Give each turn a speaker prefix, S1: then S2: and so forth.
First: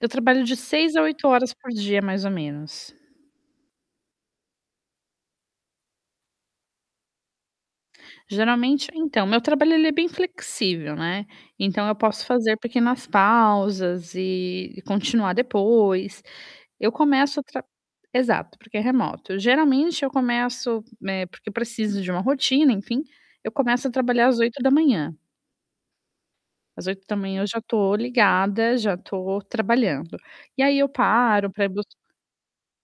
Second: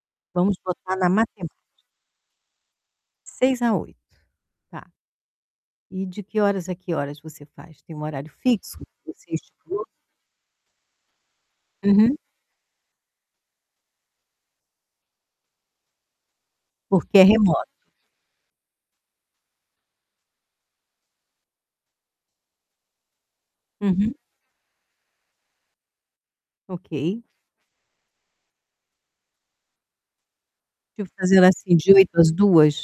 S1: Eu trabalho de
S2: Vamos
S1: 6
S2: botar
S1: a
S2: na
S1: 8 horas
S2: matemática.
S1: por dia mais ou menos.
S2: 6h a 8h, tá. E de que horas a que horas você faz? Tem um horário fixo
S1: Geralmente
S2: que
S1: então,
S2: você
S1: meu trabalho
S2: estipula?
S1: ele é bem flexível, né. Então eu
S2: Uhum.
S1: posso fazer pequenas pausas e, e continuar depois. Eu
S2: Porque é
S1: começo a tra
S2: remoto.
S1: exato, porque é remoto. Eu, geralmente, eu começo eh, porque preciso de uma rotina, enfim, eu começo a
S2: Uhum.
S1: trabalhar às 8h Às oito da
S2: Ok.
S1: manhã eu já tô ligada, já tô trabalhando. E aí eu
S2: Que eu fazer
S1: paro para ir
S2: assim,
S1: bus
S2: de 8h às 14h?